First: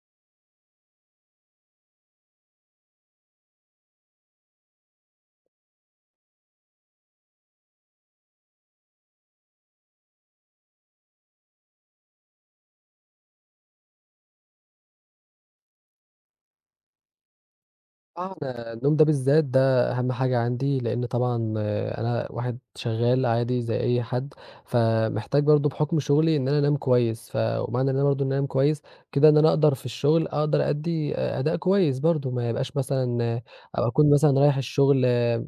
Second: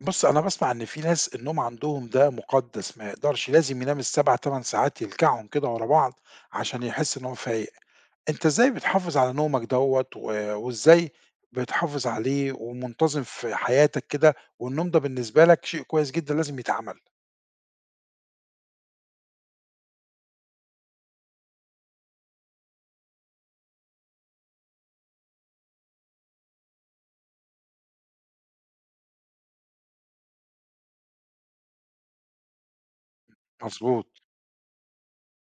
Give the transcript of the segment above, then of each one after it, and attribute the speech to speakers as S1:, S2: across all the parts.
S1: بُص، أنا باسمع إن في ناس النوم عندهم ده مُقدّس، ما يقدرش لازم ينام ال7، 8 ساعات يلكعهم كده ورا بعض عشان يحس إن هو فايق. أنت إزاي بتحافظ على نومك دوّة وإزاي بتحافظ عليه ومنتظم في حياتك كده، والنوم ده بالنسبة لك شيء كويس جدًا لازم يتعمل؟
S2: آه، أنا النوم ده بالذات ده أهم حاجة عندي، لإن طبعًا أنا واحد شغّال عادي زي أي حد، فمحتاج برضه بحُكم شغلي إن أنا أنام كويس. ومعنى إن أنا برضه إن أنا أنام كويس كده إن أنا أقدر في الشغل أقدر أدّي أداء كويس برضه، ما يبقاش مثلًا أو
S1: مضبوط.
S2: أكون مثلًا رايح الشغل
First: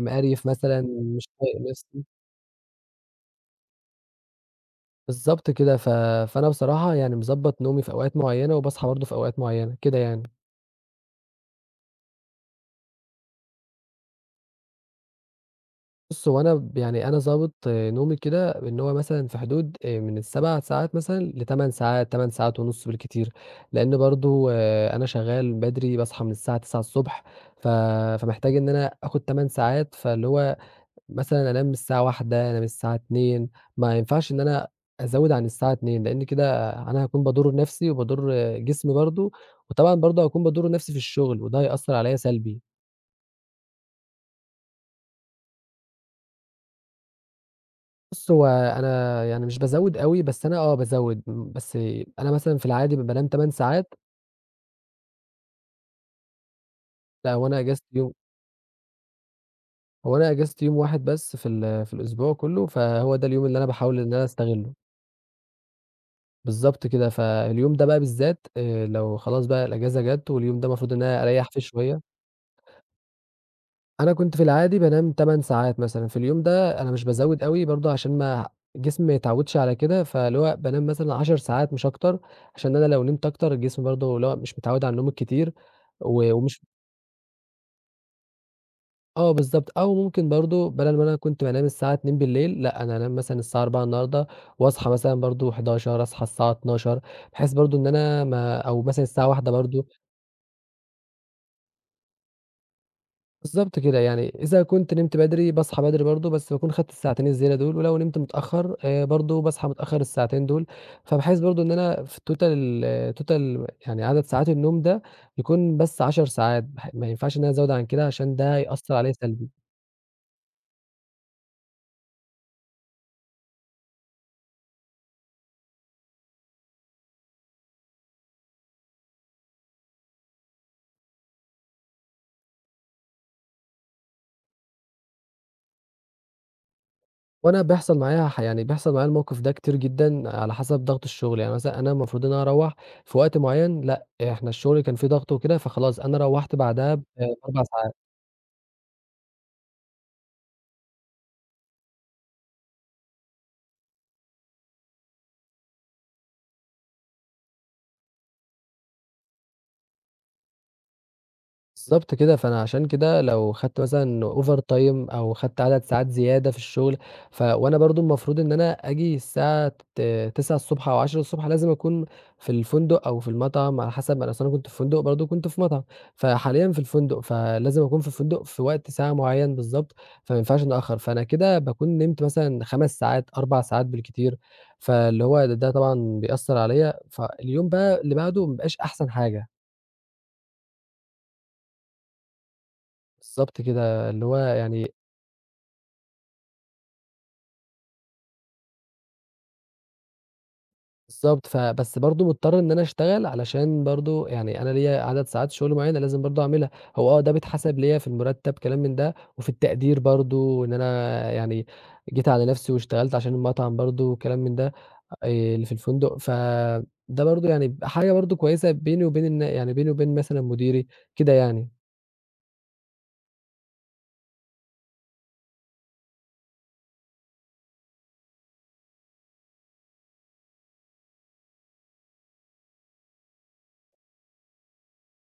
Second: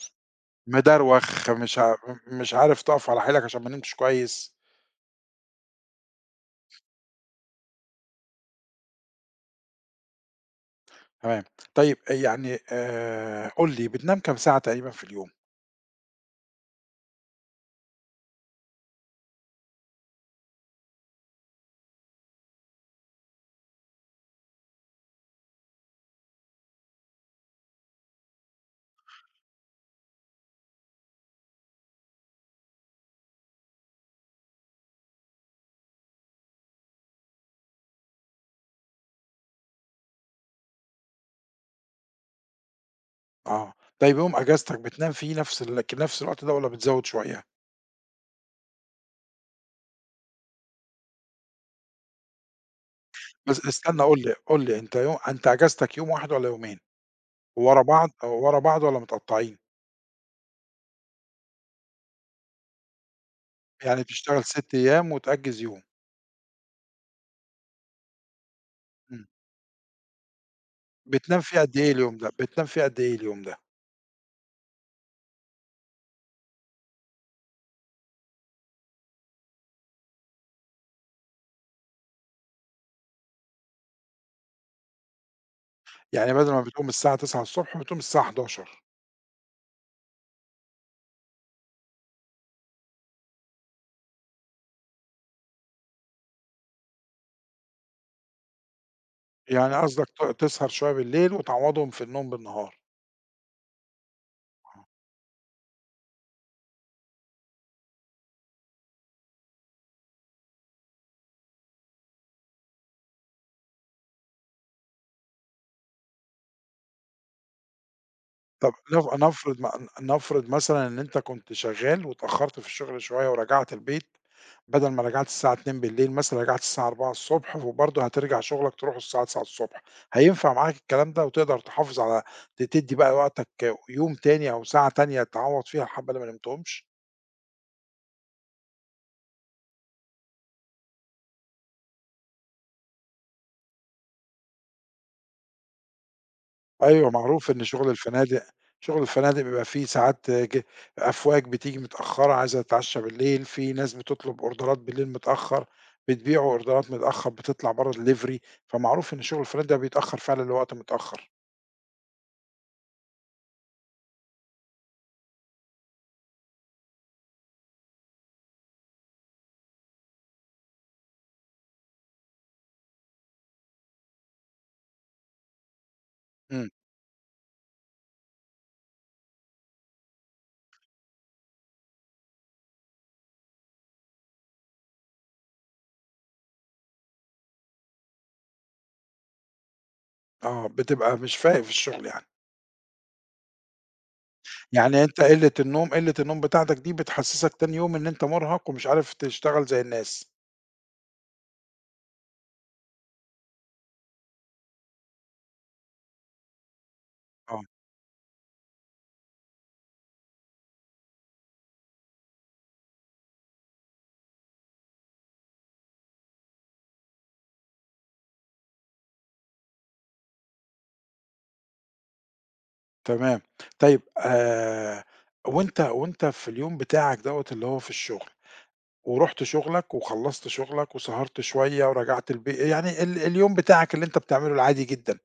S2: مقريف مثلًا، مش
S1: مدروخ،
S2: طايق
S1: مش ع
S2: نَفْسي
S1: م مش عارف تقف على حيلك عشان ما نمتش كويس.
S2: بالضبط كده. فأنا بصراحة يعني مضبّط نومي في أوقات معيّنة وباصحى برضه في أوقات معيّنة، كده يعني.
S1: تمام. طيب يعني قُل لي بتنام كام ساعة تقريبًا في اليوم؟
S2: بُص، هو أنا يعني أنا ضابط نومي كده إن هو مثلًا في حدود من ال7 ساعات مثلًا ل8 ساعات، 8 ساعات ونُص بالكتير، لإن برضه أنا شغال بدري باصحى من الساعة 9:00 ص. ف فمحتاج إن أنا آخُد 8 ساعات، فاللي هو مثلًا أنام الساعة 01:00، أنام الساعة 02:00، ما ينفعش إن أنا أزوِّد عن الساعة 02:00، لإن كده أنا هاكون باضُر نَفْسي وباضُر جسمي برضه، وطبعًا برضه هاكون باضُر نَفْسي في الشُغل وده هيأثّر عليّا سلبي.
S1: آه. طيب يوم إجازتك بتنام فيه نفس ال ك نفس الوقت ده والّا بتزوّد شوية؟
S2: بُص، هو أنا يعني مش بازوّد أوي، بس أنا بازوّد، بس أنا مثلًا في العادي بانام 8
S1: بس
S2: ساعات.
S1: استنى، قُل لي، أنت إجازتك يوم واحد والّا يومين؟
S2: لأ
S1: ورا بعض ورا بعض والّا متقطّعين؟
S2: هو أنا إجازتي يوم واحد بس في في الأسبوع كُلّه، فهو ده اليوم اللي أنا باحاول
S1: يعني
S2: إن أنا
S1: بتشتغل
S2: أستغلّه.
S1: 6 أيام وتأجّز يوم.
S2: بالضبط كده، فاليوم ده بقى بالذات لو
S1: إمم.
S2: خلاص بقى الإجازة جات واليوم ده المفروض إن أنا
S1: بتنام
S2: أريّح فيه
S1: فيه قد إيه
S2: شوية.
S1: اليوم ده؟
S2: أنا كنت في العادي بانام 8 ساعات مثلًا، في اليوم ده أنا مش بازوّد أوي برضه عشان ما جسمي ما يتعوّدش على كده، فاللي هو بانام مثلًا 10 ساعات مش أكتر، عشان أنا لو نمت أكتر الجسم برضه اللي هو مش متعوّد على النوم الكتير. و
S1: يعني بدل
S2: ومش
S1: ما بتقوم الساعة 09:00 بتقوم الساعة 11:00.
S2: آه بالضبط، أو ممكن برضه بدل ما أنا كنت بانام الساعة 02:00 بالليل، لأ أنا هانام مثلًا الساعة 04:00 النهارده، وأصحى مثلًا برضه 11:00، أصحى الساعة 12:00، بحيث برضه إن أنا ما أو مثلًا الساعة 01:00
S1: يعني
S2: برضه.
S1: قصدك تسهر شوية بالليل وتعوّضهم في النوم بالنهار.
S2: بالضبط كده، يعني إذا كنت نمت بدري باصحى بدري برضه، بس باكون خدت الساعتين الزيادة دول، ولو نمت متأخر برضه باصحى متأخر الساعتين دول، فباحس برضه إن أنا في الtotal total يعني عدد ساعات النوم ده يكون بس 10 ساعات، ما ينفعش إن أنا أزوّد عن كده عشان ده
S1: طب
S2: هيأثّر
S1: نف
S2: عليَّ سلبي.
S1: نفرض م نفرض مثلًا إن أنت كنت شغال واتأخرت في الشغل شوية ورجعت البيت، بدل ما رجعت الساعة 02:00 بالليل مثلًا رجعت الساعة 04:00 ص، وبرضه هترجع شغلك تروحه الساعة 09:00 ص، هينفع معاك الكلام ده وتقدر تحافظ على تدّي بقى وقتك يوم تاني أو ساعة تانية تعوّض فيها الحبة اللي ما نمتهمش؟
S2: وأنا بيحصل معايا يعني بيحصل معايا الموقف ده كتير جدًا على حسب ضغط الشغل، يعني مثلًا أنا المفروض إن أنا أروّح في وقت معيّن، لأ إحنا الشغل كان في ضغط وكده، فخلاص أنا روّحت بعدها
S1: أيوه. معروف
S2: ب4
S1: إن شُغل
S2: ساعات.
S1: الفنادق شُغل الفنادق بيبقى فيه ساعات، أفواج بتيجي متأخّرة عايزة تتعشّى بالليل، في ناس بتطلب أوردرات بالليل متأخّر، بتبيعوا أوردرات متأخّر، بتطلع برّه delivery، فمعروف إن شُغل الفنادق ده بيتأخّر فعلًا لوقت متأخّر.
S2: بالضبط كده، فأنا عشان كده لو خدت مثلًا over time أو خدت عدد ساعات زيادة في الشغل، وأنا برضه المفروض إن أنا آجي الساعة 09:00 أو 10:00 لازم أكون في الفندق أو في المطعم على حسب. أنا أصل كنت في فندق برضه كنت في مطعم،
S1: إمم.
S2: فحاليًا في الفندق، فلازم أكون في الفندق في وقت ساعة معيّن بالضبط، فما ينفعش أتأخّر. فأنا كده باكون نمت مثلًا 5 ساعات، 4 ساعات بالكتير، فاللي هو ده طبعًا بيأثّر عليَّ، فاليوم بقى اللي بعده ما بيبقاش أحسن حاجة.
S1: آه، بتبقى مش فايق في الشُغل يعني.
S2: بالضبط كده، اللي هو يعني
S1: يعني أنت قِلّة النوم بتاعتك دي بتحسّسك تاني يوم إن أنت مُرهَق ومش عارف تشتغل زي الناس.
S2: بالضبط، فبس برضه مضطر إن أنا أشتغل علشان برضه يعني أنا ليّا عدد ساعات شغل معيّنة لازم برضه أعملها، هو آه ده
S1: آه.
S2: بيتحسب ليّا في المرتب كلام من ده، وفي التقدير برضه إن أنا يعني جيت على نفسي واشتغلت عشان المطعم برضه كلام من ده، آآ اللي في الفندق، فده برضه يعني حاجة برضه كويسة بيني وبين يعني بيني وبين مثلًا مديري كده يعني.
S1: تمام. طيب وأنت في اليوم بتاعك دوّة اللي هو في الشُغل، ورُحت شغلك وخلّصت شغلك وسهرت شوية ورجعت البي يعني اليوم بتاعك اللي أنت بتعمله العادي جدًا،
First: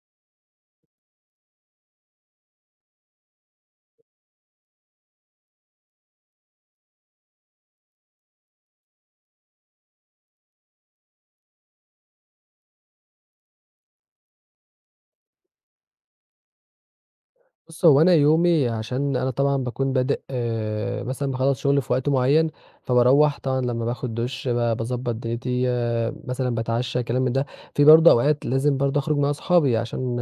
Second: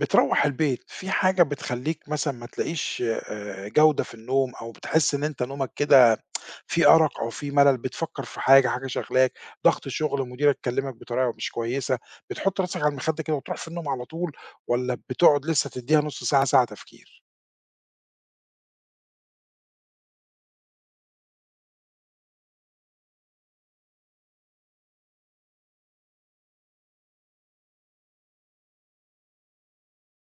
S1: بتروّح البيت، في حاجة بتخلّيك مثلًا ما تلاقيش جودة في النوم، أو بتحس إن أنت نومك كده في أرق أو في ملل، بتفكّر في حاجة، حاجة شاغلاك، ضغط شغل، مديرك كلّمك بطريقة مش كويسة، بتحُط راسك على المخدة كده وتروح في النوم على طول، والّا بتقعد لسه تدّيها نُص ساعة، ساعة تفكير؟
S2: بُص، هو أنا يومي عشان أنا طبعًا باكون بادئ مثلًا باخلّص شغل في وقت معيّن، فباروّح طبعًا لمّا باخد دُش باضبّط دنيتي، مثلًا باتعشّى كلام من ده، في برضه أوقات لازم برضه أخرج مع أصحابي عشان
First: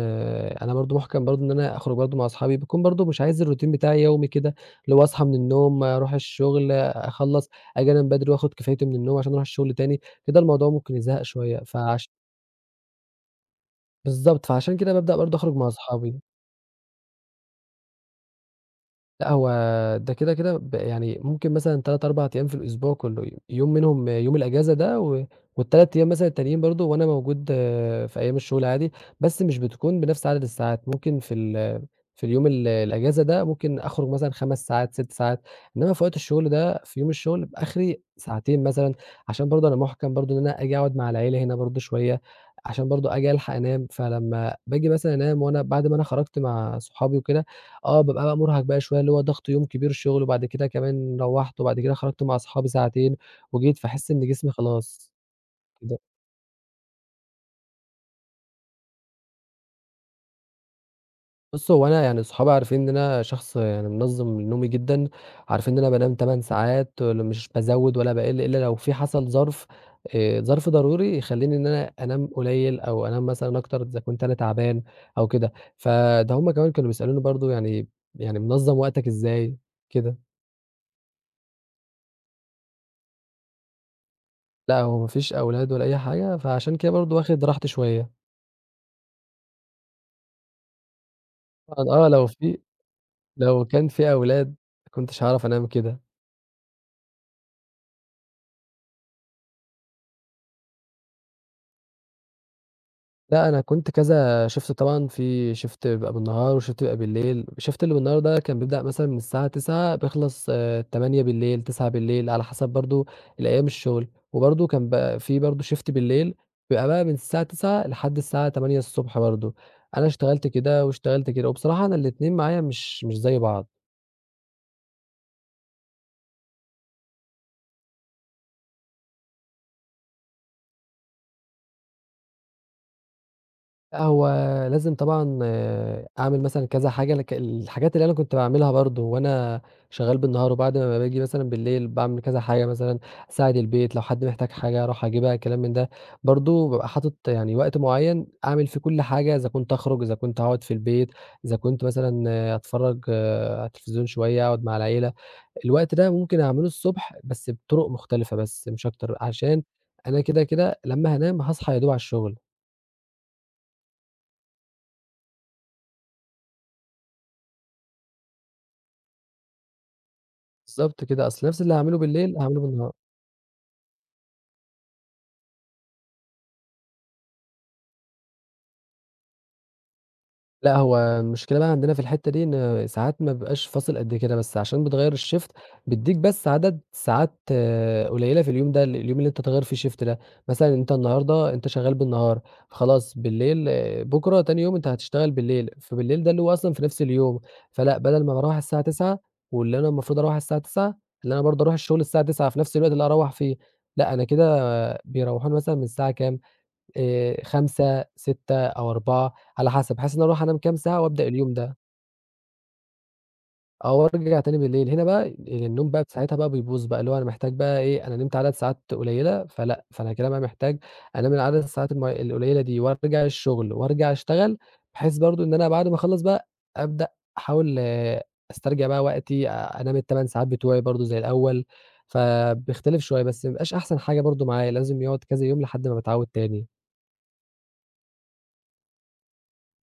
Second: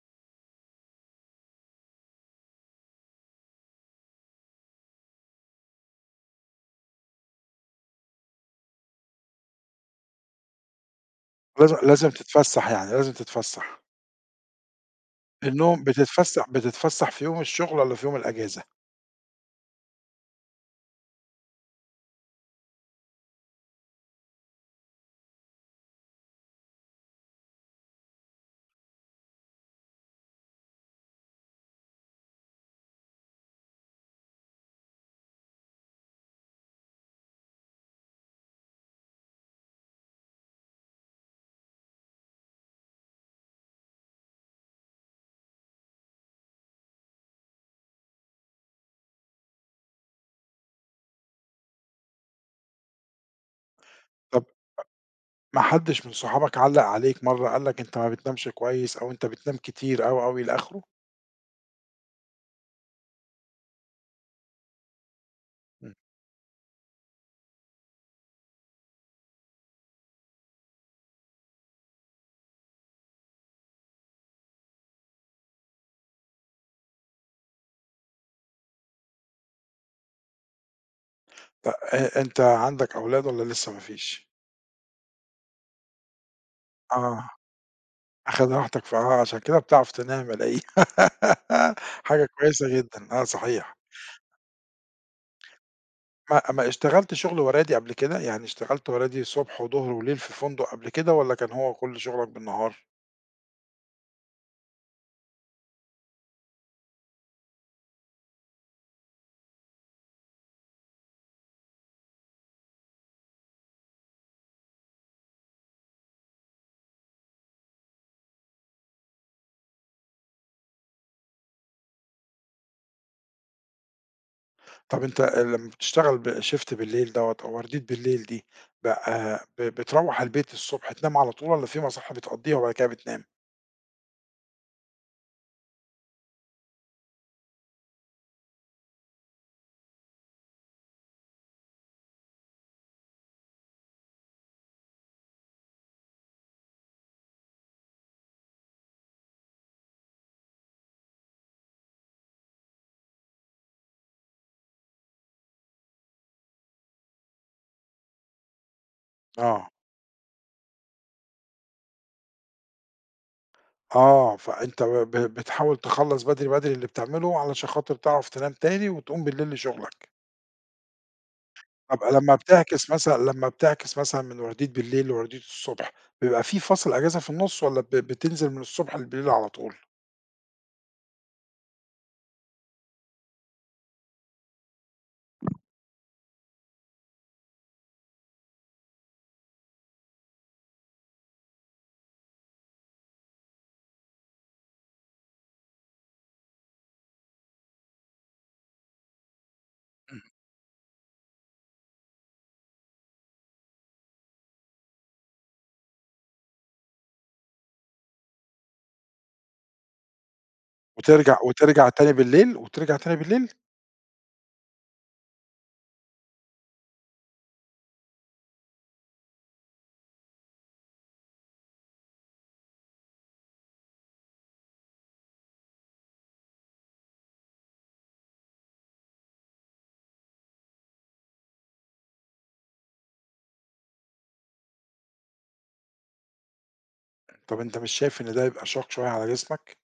S2: أنا برضه مُحكَم برضه إن أنا أخرج برضه مع أصحابي، باكون برضه مش عايز الروتين بتاعي يومي كده، اللي هو أصحى من النوم، أروح الشغل، أخلّص، آجي أنام بدري وآخد كفايتي من النوم عشان أروح الشغل تاني، كده الموضوع ممكن يزهق شوية.
S1: لازم لازم تتفسّح يعني، لازم تتفسّح.
S2: بالضبط، فعشان كده بابدأ برضه أخرج مع أصحابي.
S1: بتتفسّح في يوم الشغل والّا في يوم الأجازة؟
S2: لأ، هو ده كده، كده يعني ممكن مثلًا 3، 4 أيام في الأسبوع كله، يوم منهم يوم الأجازة ده، وال3 أيام مثلًا التانيين برضه وأنا موجود آه، في أيام الشغل عادي، بس مش بتكون بنفس عدد الساعات، ممكن في ال في اليوم ال الأجازة ده ممكن أخرج مثلًا 5 ساعات، 6 ساعات، إنما في وقت الشغل ده في يوم الشغل بيبقى آخري ساعتين مثلًا، عشان برضه أنا مُحكَم برضه إن أنا آجي أقعد مع العيلة هنا برضه شوية، عشان برضه آجي ألحق أنام. فلمّا باجي مثلًا أنام وأنا بعد ما أنا خرجت مع صحابي وكده آه، بابقى بقى مُرهق بقى شوية، اللي هو ضغط يوم كبير شُغل، وبعد كده كمان روّحت، وبعد كده خرجت مع أصحابي ساعتين وجيت، فاحس إن
S1: طَب
S2: جسمي خلاص
S1: ما
S2: كده.
S1: حدش من صحابك علّق عليك مرّة قال لك أنت ما بتنامش كويس أو أنت بتنام كتير، أو إلى آخره؟
S2: بُص، هو أنا يعني صحابي عارفين إن أنا شخص يعني منظّم نومي جدًا، عارفين إن أنا
S1: إمم.
S2: بانام 8 ساعات، مش بازوّد ولا باقِل، إلا لو في حصل ظرف ظرف ضروري يخلّيني إن أنا أنام قليل، أو أنام مثلًا أكتر إذا كنت أنا تعبان أو كده، فده هُم كمان كانوا بيسألوني برضه يعني يعني منظّم وقتك إزاي؟ كده.
S1: ط أ أنت عندك أولاد والّا لسه ما فيش؟
S2: لأ، هو ما فيش أولاد ولا أي حاجة، فعشان كده برضه
S1: آه.
S2: واخد راحتي شوية.
S1: آخد راحتك، ف آه، عشان كده بتعرف تنام ألاقيه
S2: طبعًا آه،
S1: حاجة كويسة جدًا، آه
S2: لو
S1: صحيح.
S2: كان في أولاد ما كنتش هاعرف أنام كده.
S1: ما اشتغلت شغل ورادي قبل كده؟ يعني اشتغلت ورادي صبح وضهر وليل في فندق قبل كده والّا كان هو كل شغلك بالنهار؟
S2: لأ، أنا كنت كذا shift طبعًا، في shift بيبقى بالنهار وshift بيبقى بالليل. الshift اللي بالنهار ده كان بيبدأ مثلًا من الساعة 21:00، بيخلص 20:00، 21:00 على حسب برضه الأيام الشغل. وبرضه كان بقى في برضه shift بالليل بيبقى بقى من الساعة 21:00 لحد الساعة 8:00 برضه. أنا اشتغلت كده واشتغلت كده، وبصراحة أنا الاتنين معايا مش زي بعض.
S1: طب أنت لمّا بتشتغل ب shift بالليل دوّة أو وردية بالليل دي، بقى بتروّح البيت الصبح تنام على طول، والّا في مصحة بتقضّيها وبعد كده بتنام؟
S2: لأ، هو لازم طبعًا أعمل مثلًا كذا حاجة الحاجات اللي أنا كنت باعملها برضه وأنا شغال بالنهار، وبعد ما باجي مثلًا بالليل باعمل كذا حاجة مثلًا أساعد البيت، لو حد محتاج حاجة أروح أجيبها كلام من ده، برضه بابقى حاطط يعني وقت معين أعمل فيه كل حاجة، إذا كنت أخرج، إذا كنت أقعد في البيت، إذا كنت مثلًا أتفرج على التلفزيون شوية، أقعد مع العيلة، الوقت ده ممكن أعمله الصبح بس بطرق مختلفة بس مش أكتر، عشان
S1: آه.
S2: أنا كده كده لمّا هانام هاصحى يا دوب على الشغل.
S1: آه، فأنت ب ب بتحاول تخلّص بدري، بدري اللي بتعمله علشان خاطر تعرف تنام تاني وتقوم بالليل لشغلك.
S2: بالضبط كده، أصل نفْس اللي هاعمله
S1: طب لمّا
S2: بالليل هاعمله
S1: بتعكس
S2: بالنهار.
S1: مثلًا لمّا بتعكس مثلًا من وردية بالليل لوردية الصبح، بيبقى في فصل أجازة في النُص والّا بتنزل من الصبح للليل على طول؟
S2: لأ، هو المشكلة بقى عندنا في الحتّة دي إن ساعات ما بيبقاش فاصل قد كده، بس عشان بتغيّر الShift بيدّيك بس عدد ساعات قليّلة في اليوم ده، اليوم اللي أنت هتغيّر فيه Shift ده، مثلًا أنت النهارده أنت شغّال بالنهار، خلاص بالليل بُكرة تاني يوم أنت هتشتغل بالليل، فبالليل ده اللي هو أصلًا في نفْس اليوم، فلأ، بدل ما باروّح الساعة 21:00 واللي أنا المفروض
S1: اهم.
S2: أروّح الساعة 21:00 اللي أنا برضه أروح الشغل الساعة 21:00 في نفْس الوقت اللي هاروّح فيه، لأ، أنا كده بيروّحوني مثلًا من الساعة كام؟ 5، 6 أو 4 على حسب، بحيث إن أنا أروح أنام كام ساعة وأبدأ
S1: وترجع
S2: اليوم ده،
S1: وترجع تاني بالليل، وترجع تاني بالليل؟
S2: آه، وأرجع تاني بالليل. هنا بقى النوم بقى ساعتها بقى بيبوظ بقى، اللي هو أنا محتاج بقى إيه، أنا نمت عدد ساعات قليلة فلأ، فأنا كده بقى محتاج أنام العدد الساعات القليلة دي وأرجع الشغل وأرجع أشتغل، بحيث برضه إن أنا بعد ما أخلّص بقى أبدأ أحاول آه، أسترجع بقى وقتي، أنام ال8 ساعات بتوعي برضه زي الأول، فبيختلف شوية، بس ما بيبقاش أحسن حاجة برضه معايا، لازم يقعد كذا يوم لحد ما باتعود تاني.
S1: طب أنت مش شايف إن ده يبقى شاق شوية على جسمك؟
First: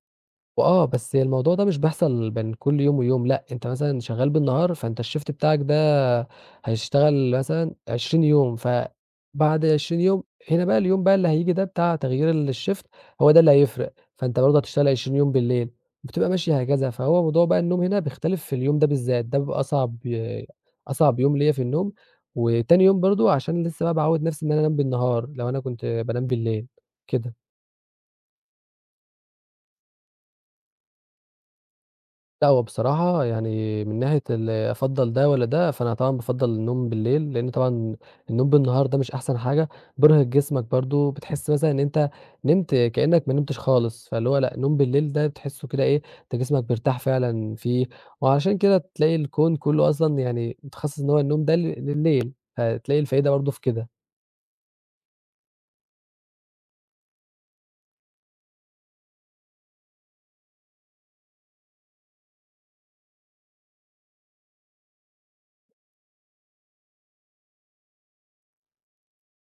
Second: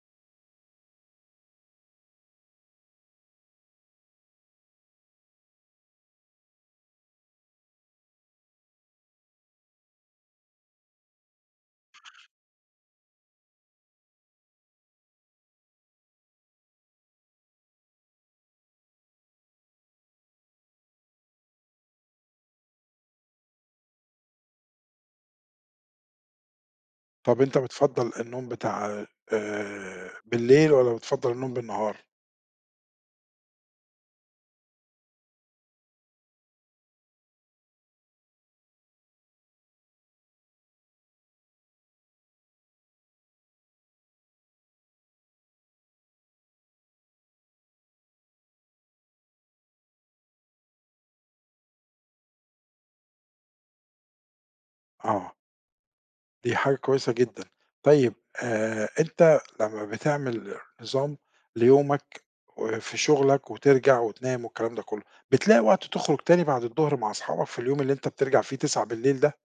S2: وآه، بس الموضوع ده مش بيحصل بين كل يوم ويوم، لأ، أنت مثلًا شغال بالنهار، فأنت الShift بتاعك ده هيشتغل مثلًا 20 يوم، فبعد 20 يوم هنا بقى اليوم بقى اللي هييجي ده بتاع تغيير الShift هو ده اللي هيفرق، فأنت برضه هتشتغل 20 يوم بالليل، بتبقى ماشية هكذا، فهو موضوع بقى النوم هنا بيختلف في اليوم ده بالذات، ده بيبقى أصعب يوم ليّا في النوم، وتاني يوم برضه عشان لسه بقى باعوّد نفسي إن أنا أنام بالنهار، لو أنا كنت بانام بالليل، كده.
S1: طب أنت بتفضّل النوم بتاع بالليل والّا بتفضّل النوم بالنهار؟
S2: لأ، هو بصراحة يعني من ناحية أفضّل ده والّا ده، فأنا طبعًا بافضّل النوم بالليل، لإن طبعًا النوم بالنهار ده مش أحسن حاجة، بيرهق جسمك برضه، بتحس مثلًا إن أنت نمت كإنّك ما نمتش خالص، فاللي هو لأ، النوم بالليل ده بتحسّه كده إيه، أنت جسمك بيرتاح فعلًا فيه، وعلشان كده تلاقي الكون كلّه أصلًا يعني متخصّص إن هو النوم ده لليل، فتلاقي الفايدة برضه في كده.
S1: آه، دي حاجة كويسة جدًا. طيب أنت لمّا بتعمل نظام ليومك وفي شغلك وترجع وتنام والكلام ده كُلّه، بتلاقي وقت تخرج تاني بعد الضهر مع أصحابك في اليوم اللي أنت بترجع فيه 21:00 ده؟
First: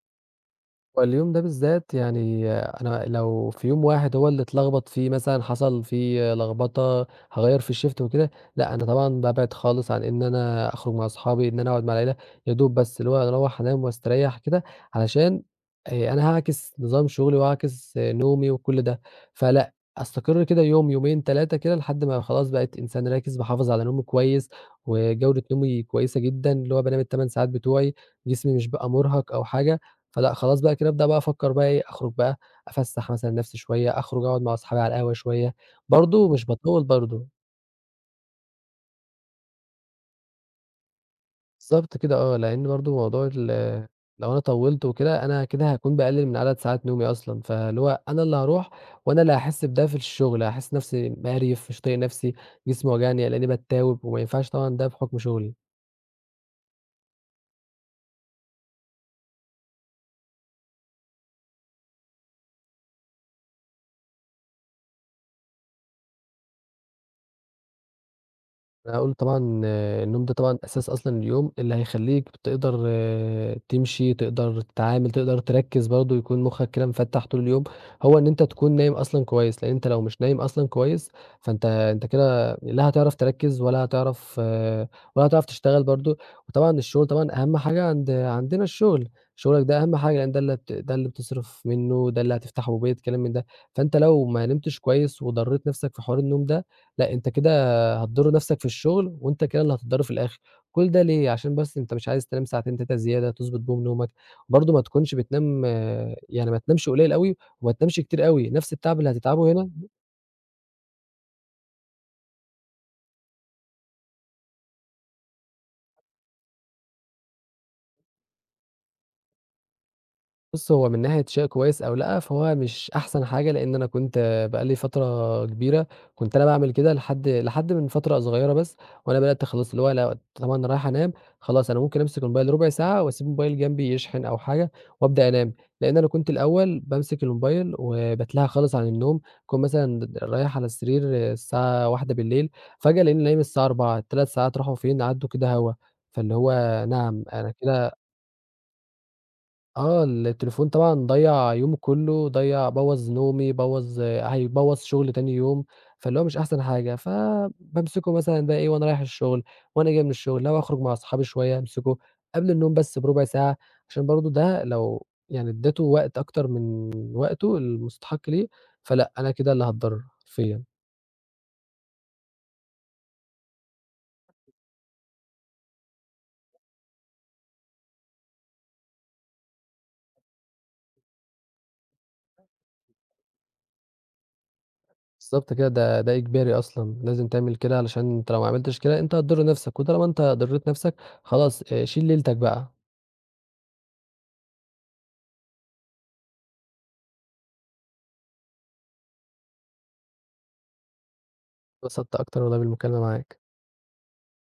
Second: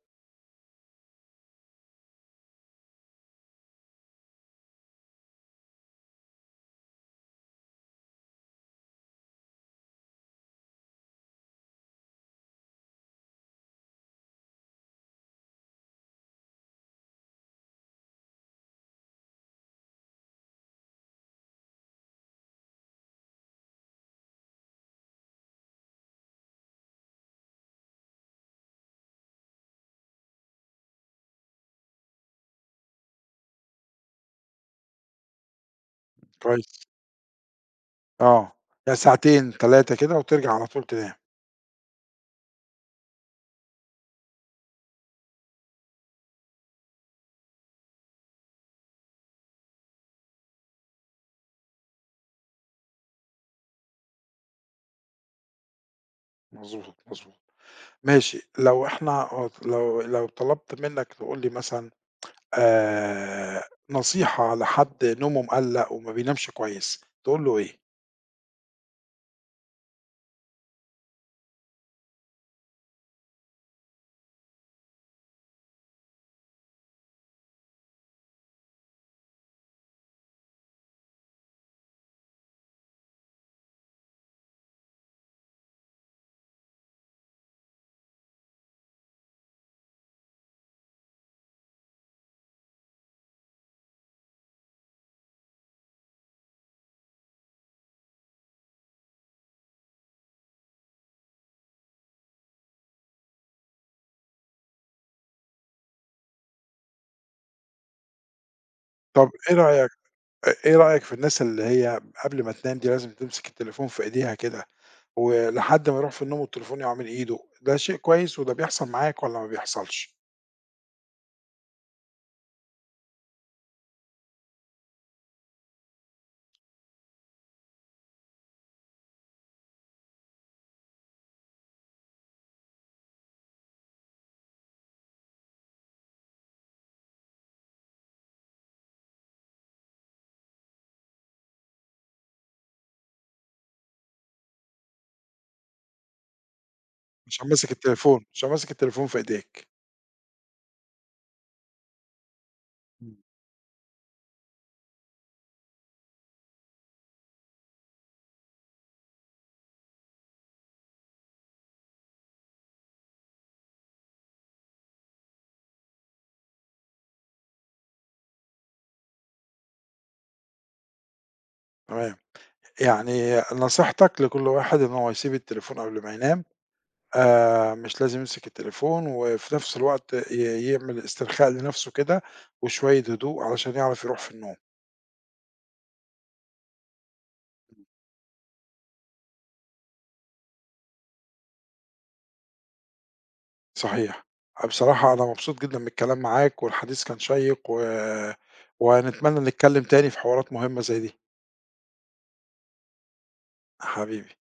S2: واليوم ده بالذات يعني أنا لو في يوم واحد هو اللي اتلخبط فيه مثلًا حصل فيه لخبطة، هاغيّر في الshift وكده، لأ أنا طبعًا بابعد خالص عن إن أنا أخرج مع أصحابي، إن أنا أقعد مع العيلة، يا دوب بس اللي هو أروّح أنام واستريّح كده، علشان أنا هاعكس نظام شغلي وهاعكس نومي وكل ده، فلأ أستقر كده يوم، يومين، 3 كده لحد ما خلاص بقيت إنسان راكز باحافظ على نومي كويس، وجودة نومي كويسة جدًا، اللي هو بانام ال8 ساعات بتوعي، جسمي مش بقى مُرهق أو حاجة. فلأ خلاص بقى كده أبدأ بقى أفكّر بقى إيه، أخرج بقى أفسّح مثلًا نَفْسي شوية، أخرج أقعد مع أصحابي على القهوة شوية، برضه مش
S1: كويس،
S2: باطوّل برضه.
S1: آه. يعني ساعتين، 3 كده وترجع على طول تنام.
S2: بالضبط كده آه، لإن برضه موضوع لو أنا طوّلت وكده أنا كده هاكون باقلِّل من عدد ساعات نومي أصلًا، فاللي هو أنا اللي هاروح وأنا اللي هاحس بده في الشغل، هاحس نَفْسي مقريف، مش طايق نَفْسي، جسمي واجعني، هالاقيني باتاوب وما ينفعش طبعًا ده بحُكم شغلي.
S1: مضبوط، مضبوط. ماشي، لو إحنا آه، لو لو طلبت منّك تقول لي مثلًا آآ نصيحة لحد نومه مقلّق وما بينامش كويس، تقول له إيه؟
S2: أنا هاقول طبعًا آه، النوم ده طبعًا أساس أصلًا اليوم، اللي هيخلّيك تقدر آه، تمشي، تقدر تتعامل، تقدر تركّز برضه، يكون مُخّك كده مفتّح طول اليوم، هو إن أنت تكون نايم أصلًا كويس، لإن أنت لو مش نايم أصلًا كويس، فأنت كده لا هتعرف تركّز ولا هتعرف آه، ولا هتعرف تشتغل برضه، وطبعًا الشغل طبعًا أهم حاجة عندنا الشغل، شغلك ده أهم حاجة لإن ده اللي هت ده اللي بتصرف منّه، ده اللي هتفتحه بيت، كلام من ده، فأنت لو ما نمتش كويس وضرّيت نَفْسك في حوار النوم ده، لأ أنت كده هتضر نفسك في الشغل وأنت كده اللي هتتضر في الآخر. كل ده ليه؟ عشان بس أنت مش عايز تنام ساعتين 3 زيادة تضبط بيهم نومك، برضه ما تكونش بتنام آه، يعني ما تنامش قليل أوي وما تنامش كتير أوي، نفس التعب اللي
S1: طب
S2: هتتعبه
S1: إيه
S2: هنا.
S1: رأيك أ إيه رأيك في الناس اللي هي قبل ما تنام دي لازم تمسك التليفون في إيديها كده، ولحد ما يروح في النوم والتليفون يقع من إيده، ده شيء كويس وده بيحصل معاك والّا ما بيحصلش؟
S2: بُص، هو من ناحية شيء كويس أو لأ، فهو مش أحسن حاجة، لإن أنا كنت بقى لي فترة كبيرة كنت أنا باعمل كده لحد من فترة صغيرة بس، وأنا بدأت خلاص اللي هو أنا طبعًا أنا رايح أنام، خلاص أنا ممكن أمسك الموبايل ربع ساعة وأسيب الموبايل جنبي يشحن أو حاجة وأبدأ أنام، لإن أنا كنت الأول بامسك الموبايل وباتلهى خالص عن النوم، أكون مثلًا رايح على السرير الساعة 01:00 فجأة ألاقيني نايم الساعة 04:00، ال3 ساعات راحوا فين؟ عدّوا كده هوا. فاللي هو نعم
S1: عشان
S2: أنا
S1: ماسك
S2: كده
S1: التليفون عشان ماسك التليفون في إيديك.
S2: آه، التليفون طبعًا ضيّع يومي كُلّه، ضيّع بوّظ
S1: إمم.
S2: نومي، بوّظ هيبوّظ شغلي تاني يوم، فاللي هو مش أحسن حاجة، فبامسكه مثلًا بقى إيه وأنا رايح الشغل، وأنا جاي من الشغل، لو هاخرج مع أصحابي شوية أمسكه، قبل النوم بس بربع ساعة، عشان برضه ده لو يعني ادّيته وقت أكتر من وقته المستحق ليه، فلأ، أنا كده اللي هاتضرر حرفيًا.
S1: تمام، يعني نصيحتك لكل واحد إن هو يسيب التليفون قبل ما ينام، مش لازم يمسك التليفون، وفي نفس الوقت يعمل استرخاء لنفسه كده، وشوية هدوء علشان يعرف يروح في النوم.
S2: بالضبط كده، ده إجباري أصلًا، لازم تعمل كده علشان أنت لو ما عملتش كده أنت هتضر نفسك، وطالما أنت ضريت نفسك خلاص شيل ليلتك بقى.
S1: صحيح. بصراحة أنا مبسوط جدًا من الكلام معاك، والحديث كان شيّق، ونتمنى نتكلم تاني في حوارات مهمة زي دي.
S2: اتبسطت أكتر والله بالمكالمة معاك.
S1: حبيبي.